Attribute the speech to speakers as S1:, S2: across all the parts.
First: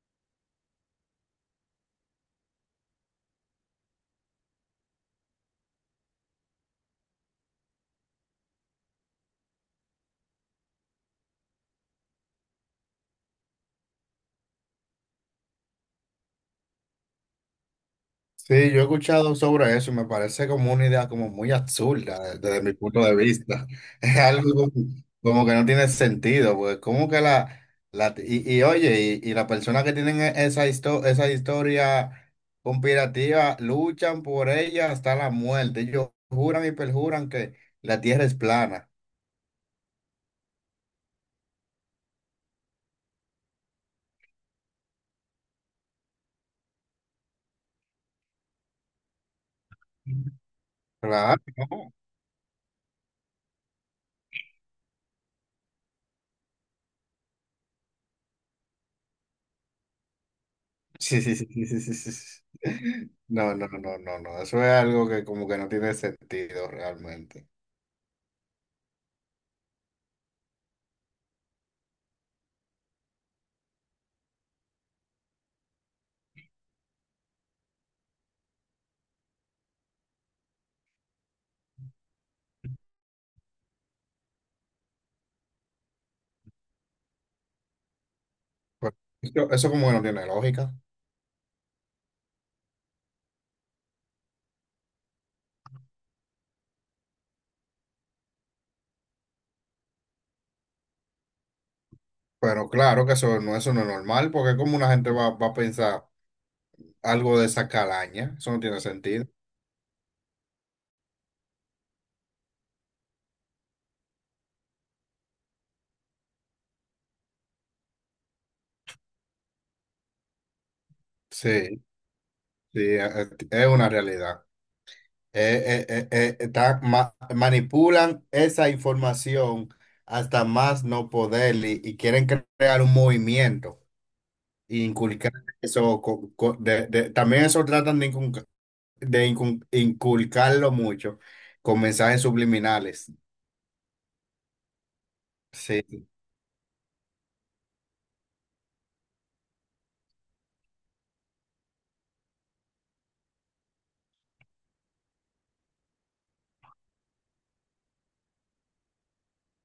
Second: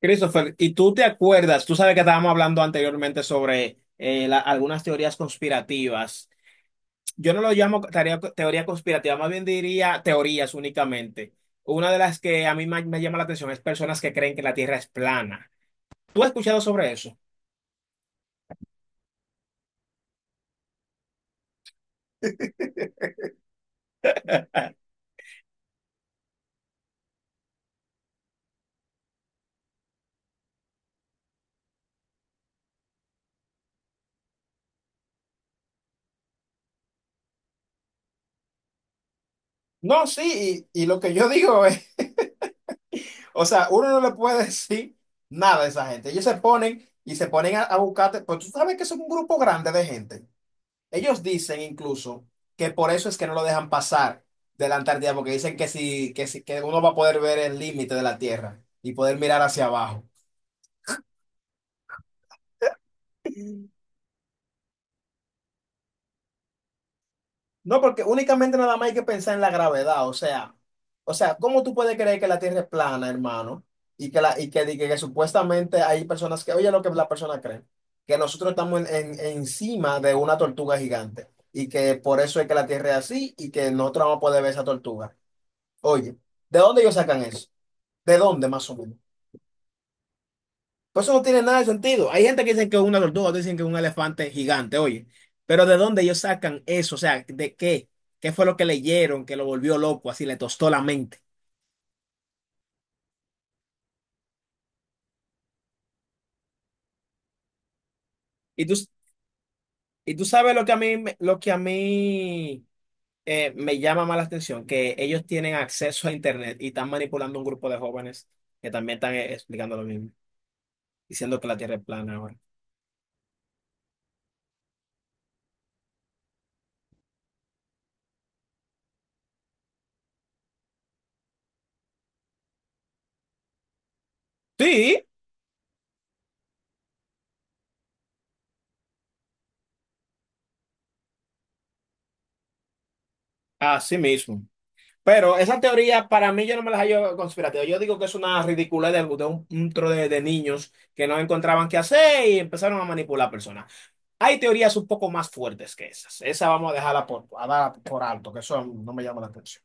S1: Christopher, ¿y tú te acuerdas? Tú sabes que estábamos hablando anteriormente sobre algunas teorías conspirativas. Yo no lo llamo teoría, teoría conspirativa, más bien diría teorías únicamente. Una de las que a mí llama la atención es personas que creen que la Tierra es plana. ¿Tú has escuchado sobre eso?
S2: Sí, yo he escuchado sobre eso y me parece como una idea como muy absurda desde mi punto de vista. Es algo como, como que no tiene sentido, pues como que la oye, y las personas que tienen esa historia conspirativa luchan por ella hasta la muerte. Ellos juran y perjuran que la tierra es plana.
S1: No, sí, y lo que yo digo es, o sea, uno no le puede decir nada a esa gente. Ellos se ponen y se ponen a buscarte, pues tú sabes que es un grupo grande de gente. Ellos
S2: Claro,
S1: dicen
S2: no.
S1: incluso que por eso es que no lo dejan pasar de la Antártida, porque dicen que si, que si- que uno va a poder ver el límite de la Tierra y poder mirar hacia abajo.
S2: Sí, sí, sí, sí, sí, sí, sí, sí. No, no, no, no, no. Eso es algo que como que no tiene sentido realmente.
S1: No, porque únicamente nada más hay que pensar en la gravedad, o sea, ¿cómo tú puedes creer que la Tierra es plana, hermano? Y que supuestamente hay personas que, oye, lo que las personas creen, que nosotros estamos encima de una tortuga gigante y que por eso es que la Tierra es así y que nosotros vamos a poder ver esa tortuga. Oye, ¿de dónde ellos sacan eso? ¿De dónde más o
S2: Pues,
S1: menos?
S2: eso como que no tiene lógica.
S1: Pues eso no tiene nada de sentido. Hay gente que dice que es una tortuga, otros dicen que es un elefante gigante, oye. Pero ¿de dónde ellos sacan eso? O sea, ¿de qué? ¿Qué fue lo que leyeron que lo volvió loco, así le tostó la mente?
S2: Pero claro que eso no es normal, porque como una gente va a pensar algo de esa calaña, eso no
S1: Y tú,
S2: tiene sentido.
S1: y tú sabes lo que a mí me llama más la atención, que ellos tienen acceso a Internet y están manipulando un grupo de jóvenes que también están explicando lo mismo, diciendo que la Tierra es
S2: Sí,
S1: plana ahora.
S2: sí, es una realidad. Manipulan esa información hasta más no poder y quieren crear un movimiento e
S1: Sí,
S2: inculcar eso. También eso tratan de, inculcarlo mucho con mensajes subliminales.
S1: así mismo. Pero esa
S2: Sí.
S1: teoría para mí yo no me la hallo conspirativa. Yo digo que es una ridiculez de, un tro de niños que no encontraban qué hacer y empezaron a manipular personas. Hay teorías un poco más fuertes que esas. Esa vamos a dejarla por, a dar por alto, que eso no me llama la atención.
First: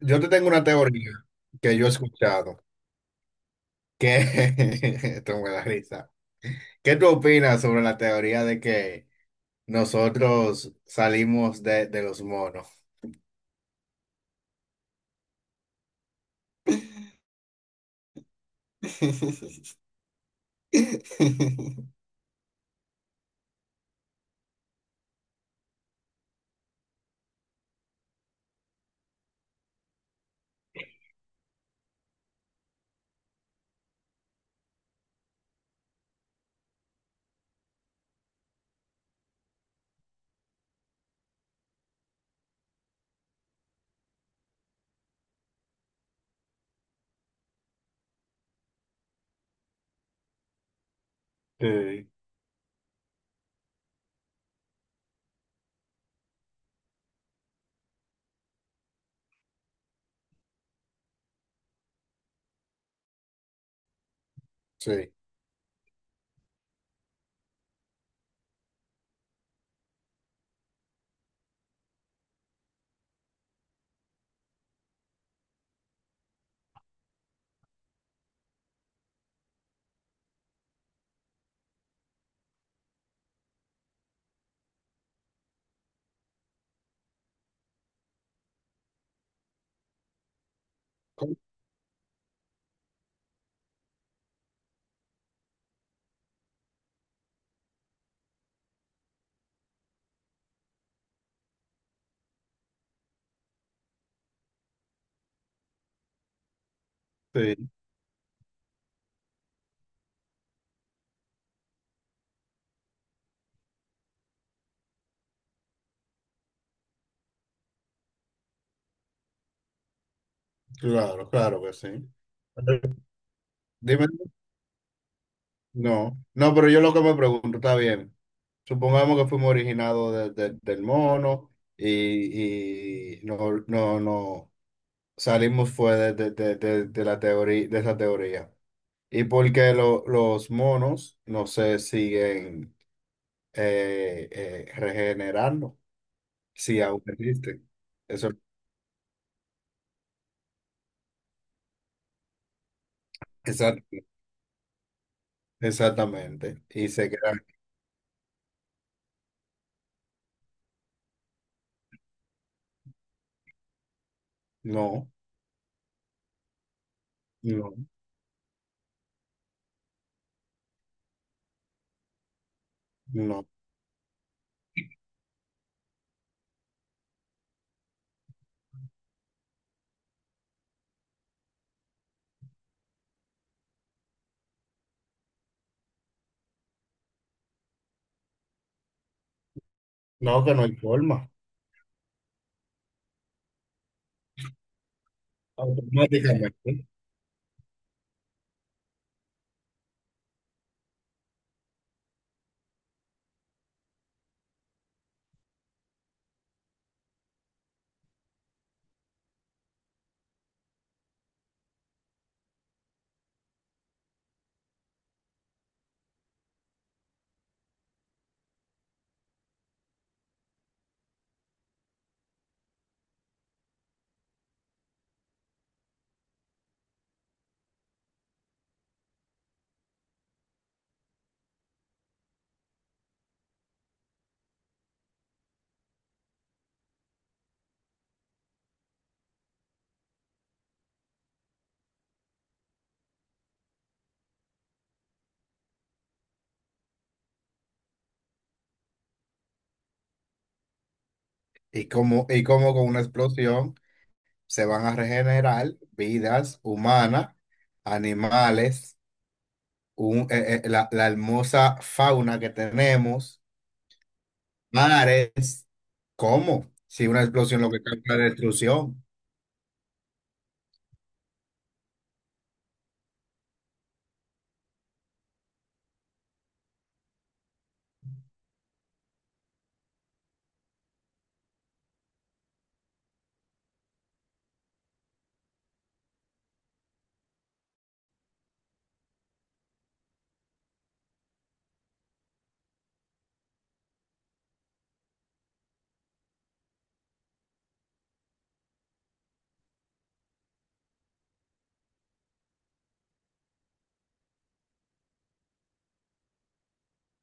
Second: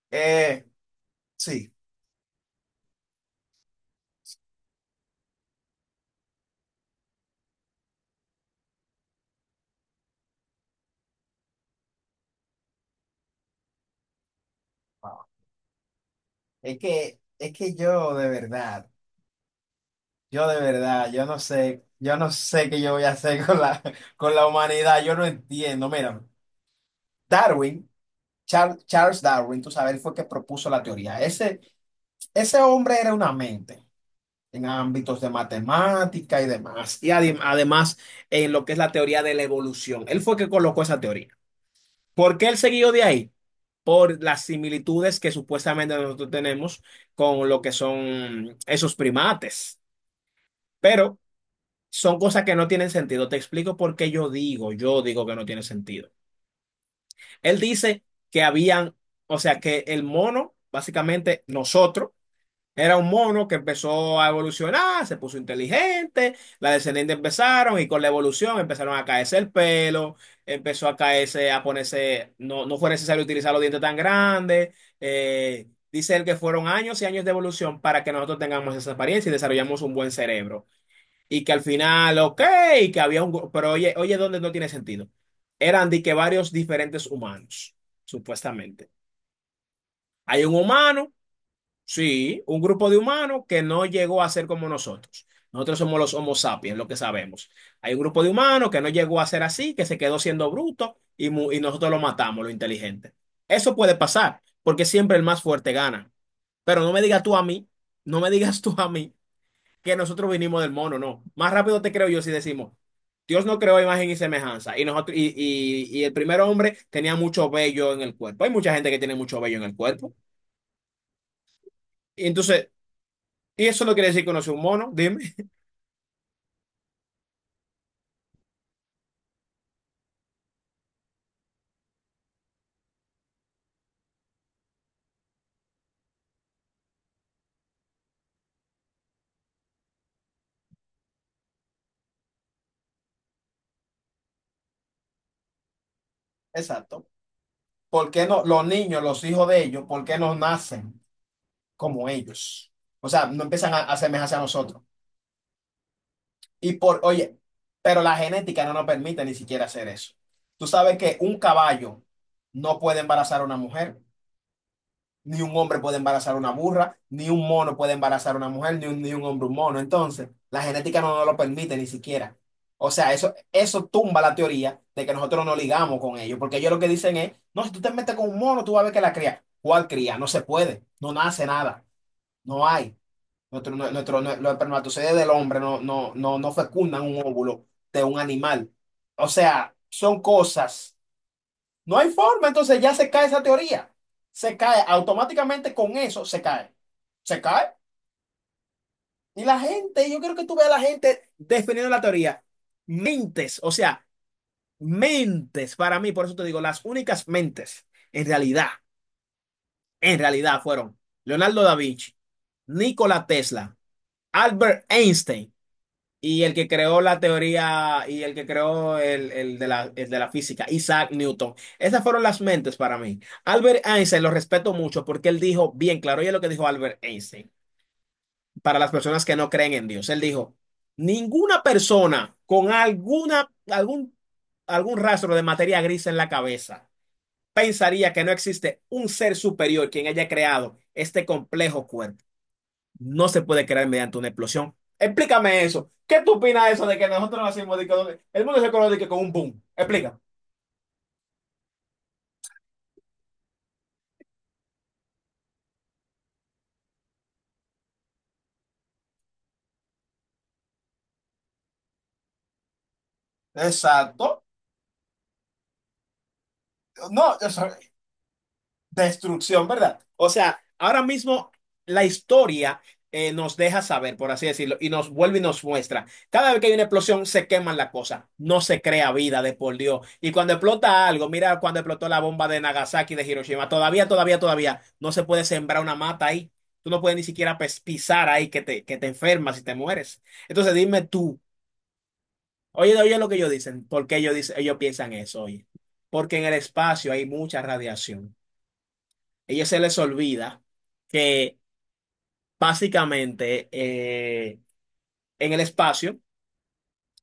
S2: Yo te tengo
S1: Eh,
S2: una teoría
S1: sí,
S2: que yo he escuchado, que esto me da risa. ¿Qué tú opinas sobre la teoría de que nosotros salimos de los monos?
S1: wow. Es que yo de verdad, yo de verdad, yo no sé, yo no sé qué yo voy a hacer con la humanidad, yo no entiendo. Mira, Darwin, Charles Darwin, tú sabes, él fue el que propuso la teoría. Ese hombre era una mente en ámbitos de matemática y demás, y además en lo que es la teoría de la evolución. Él fue que colocó esa teoría. ¿Por qué él siguió de ahí? Por las similitudes que supuestamente nosotros tenemos con lo que son esos primates. Pero
S2: Sí,
S1: son cosas que no tienen sentido. Te explico por qué yo digo que no tiene sentido. Él dice que habían, o sea, que el mono, básicamente nosotros, era un mono que empezó a evolucionar,
S2: sí.
S1: se puso inteligente, las descendientes empezaron y con la evolución empezaron a caerse el pelo, empezó a caerse, a ponerse, no, no fue necesario utilizar los dientes tan grandes. Dice él que fueron años y años de evolución para que nosotros tengamos esa apariencia y desarrollamos un buen cerebro. Y que al final, ok, que había Pero oye, ¿dónde no tiene sentido? Eran de que varios diferentes humanos, supuestamente. Hay un humano. Sí, un grupo de humanos que no llegó a ser como nosotros. Nosotros somos los Homo sapiens, lo que sabemos. Hay un grupo de humanos que no llegó a ser así, que se quedó siendo bruto y nosotros lo matamos, lo inteligente. Eso puede pasar, porque siempre el más fuerte gana. Pero no me digas tú a
S2: Sí,
S1: mí, no me digas tú a mí que nosotros vinimos del mono, no. Más rápido te creo yo si decimos, Dios no creó imagen y semejanza. Y nosotros, y el primer hombre tenía mucho vello en el cuerpo. Hay mucha gente que tiene mucho vello en el cuerpo.
S2: claro, claro que sí.
S1: Y entonces y eso no
S2: Dime.
S1: quiere decir que uno sea un mono, dime.
S2: No, no, pero yo lo que me pregunto, está bien. Supongamos que fuimos originados del mono y, no salimos fue de la teoría, de esa teoría. Y porque los monos no se siguen regenerando, si aún
S1: Exacto.
S2: existen.
S1: ¿Por qué
S2: Eso,
S1: no los niños, los hijos de ellos, por qué no nacen como ellos? O sea, no empiezan a
S2: exact-
S1: a asemejarse a nosotros.
S2: exactamente.
S1: Y
S2: Y
S1: por,
S2: se
S1: oye,
S2: quedan,
S1: pero la genética no nos permite ni siquiera hacer eso. Tú sabes que un caballo no puede embarazar a una mujer.
S2: no,
S1: Ni un hombre puede embarazar una burra, ni un
S2: no,
S1: mono puede embarazar una mujer, ni un hombre un mono. Entonces, la genética no nos lo permite ni siquiera. O sea, eso,
S2: no,
S1: eso tumba la teoría de que nosotros no ligamos con ellos, porque ellos lo que dicen es, no, si tú te metes con un mono, tú vas a ver que la cría. ¿Cuál cría? No se puede, no nace nada, no hay. Los espermatozoides del hombre no fecundan un óvulo de un animal. O sea, son
S2: no, que no hay
S1: cosas
S2: forma.
S1: no hay forma, entonces ya se cae esa teoría. Se cae, automáticamente con eso se
S2: Automáticamente.
S1: cae. Se cae. Y la gente, yo quiero que tú veas a la gente defendiendo la teoría. Mentes, o sea, mentes para mí, por eso te digo, las únicas mentes en realidad, en realidad fueron Leonardo da Vinci, Nikola Tesla, Albert Einstein y el que creó la teoría y el que creó el de la física, Isaac Newton. Esas fueron las mentes para mí. Albert Einstein lo respeto mucho porque él dijo bien claro, oye lo que dijo Albert Einstein, para las personas que no creen en Dios. Él dijo, ninguna persona con algún rastro de materia gris en la cabeza pensaría que no existe un ser superior quien haya creado este complejo cuerpo no se puede crear mediante una explosión. Explícame eso. ¿Qué tú opinas de eso de que nosotros nacimos de el mundo se conoce de que con un boom? Explica.
S2: Y como con una explosión se van a regenerar vidas humanas, animales, la hermosa fauna que tenemos,
S1: Exacto.
S2: mares. ¿Cómo? Si una
S1: No, eso,
S2: explosión lo que causa es la destrucción.
S1: Destrucción, ¿verdad? O sea, ahora mismo la historia nos deja saber, por así decirlo, y nos vuelve y nos muestra. Cada vez que hay una explosión, se queman las cosas. No se crea vida de por Dios. Y cuando explota algo, mira cuando explotó la bomba de Nagasaki de Hiroshima, todavía no se puede sembrar una mata ahí. Tú no puedes ni siquiera pisar ahí que te enfermas y te mueres. Entonces dime tú, oye, oye lo que ellos dicen, ¿por qué ellos piensan eso, oye? Porque en el espacio hay mucha radiación ellos se les olvida que básicamente en el espacio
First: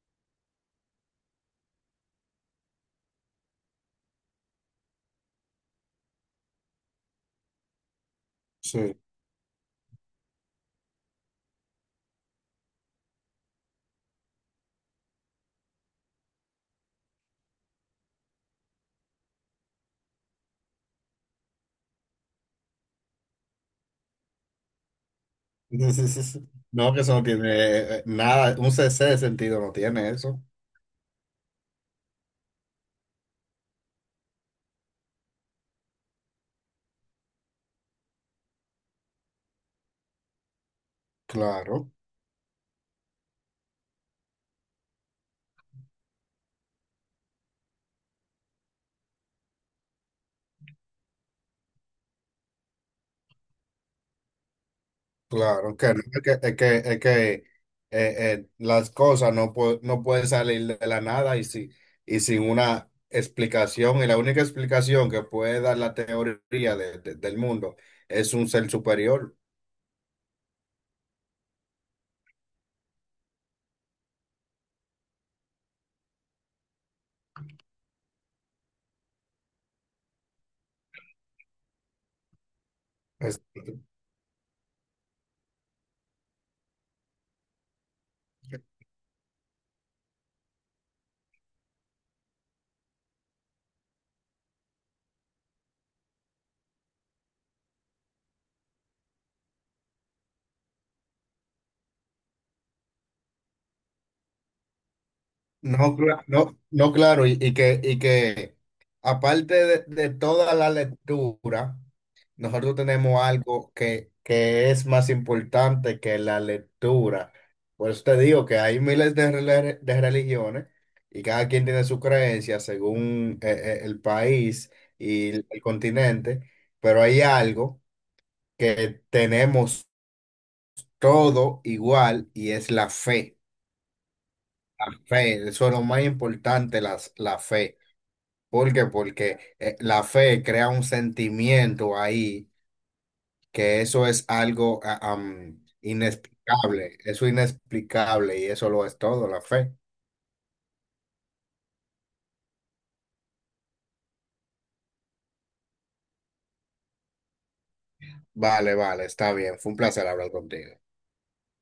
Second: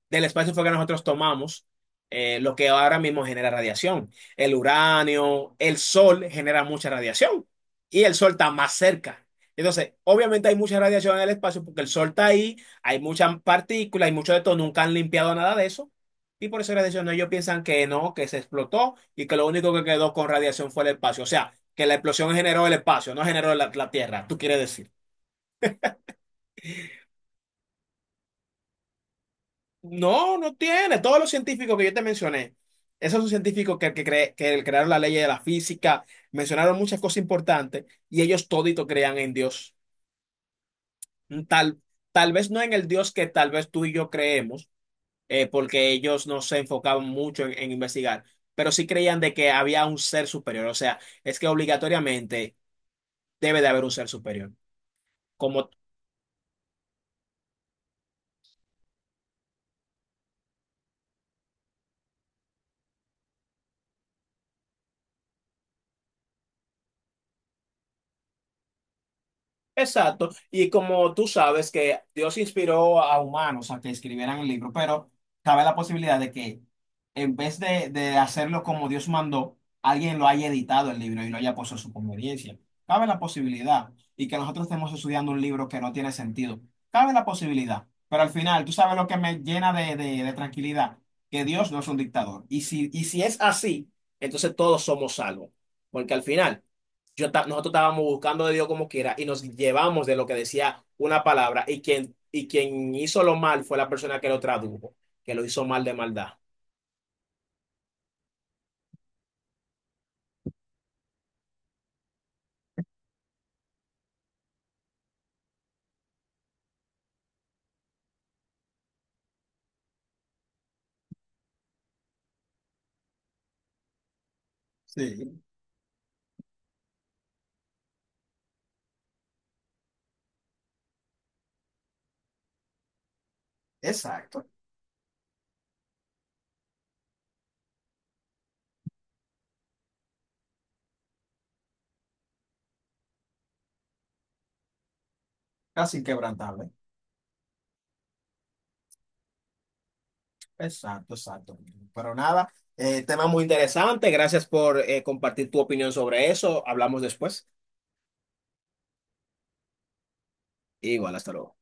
S1: del espacio fue que nosotros tomamos lo que ahora mismo genera radiación. El uranio, el sol genera mucha radiación y el sol está más
S2: Sí.
S1: cerca. Entonces, obviamente hay mucha radiación en el espacio porque el sol está ahí, hay muchas partículas, hay mucho de todo, nunca han limpiado nada de eso. Y por eso la radiación, ellos piensan que no, que se explotó y que lo único que quedó con radiación fue el espacio. O sea, que la explosión generó el espacio, no generó la Tierra, tú quieres decir.
S2: Sí, sí, sí, sí. No, que eso no tiene nada, un CC de sentido no tiene
S1: No,
S2: eso.
S1: no tiene. Todos los científicos que yo te mencioné, esos son científicos que crearon la ley de la física, mencionaron muchas cosas importantes y ellos todito crean en Dios. Mm, Tal,
S2: Claro.
S1: tal vez no en el Dios que tal vez tú y yo creemos, porque ellos no se enfocaban mucho en investigar, pero sí creían de que había un ser superior. O sea, es que obligatoriamente debe de haber un ser superior. Como
S2: Claro, que no, es que las cosas no, no pueden salir de la nada y, si, y sin una explicación. Y la única explicación que puede dar la teoría del mundo es un ser superior.
S1: exacto, y como tú sabes que Dios inspiró a humanos a que escribieran el libro, pero cabe la posibilidad de que en vez de hacerlo como Dios mandó, alguien lo haya editado el libro y lo haya puesto a su conveniencia. Cabe la
S2: Es-
S1: posibilidad y que nosotros estemos estudiando un libro que no tiene sentido. Cabe la posibilidad, pero al final, tú sabes lo que me llena de tranquilidad, que Dios no es un dictador. Y si es así, entonces todos somos salvos, porque al final nosotros estábamos buscando de Dios como quiera y nos llevamos de lo que decía una palabra y y quien hizo lo mal fue la persona que lo tradujo, que lo hizo mal de
S2: no,
S1: maldad.
S2: no, no, claro, y, y que aparte de toda la lectura. Nosotros tenemos algo que es más importante que la lectura. Por eso te digo que hay miles de, de religiones y cada quien tiene su creencia según el país y
S1: Sí,
S2: el continente, pero hay algo que tenemos todo igual y es la fe.
S1: exacto.
S2: Fe, eso es lo más importante, la fe. ¿Por qué? Porque la fe crea un sentimiento ahí que eso es algo
S1: Casi inquebrantable.
S2: inexplicable, eso es inexplicable y eso lo es todo, la fe.
S1: Exacto, exacto. Pero nada, tema muy interesante, gracias por compartir tu opinión sobre eso, hablamos después.
S2: Vale, vale, está bien, fue un placer hablar contigo.
S1: Igual, hasta luego.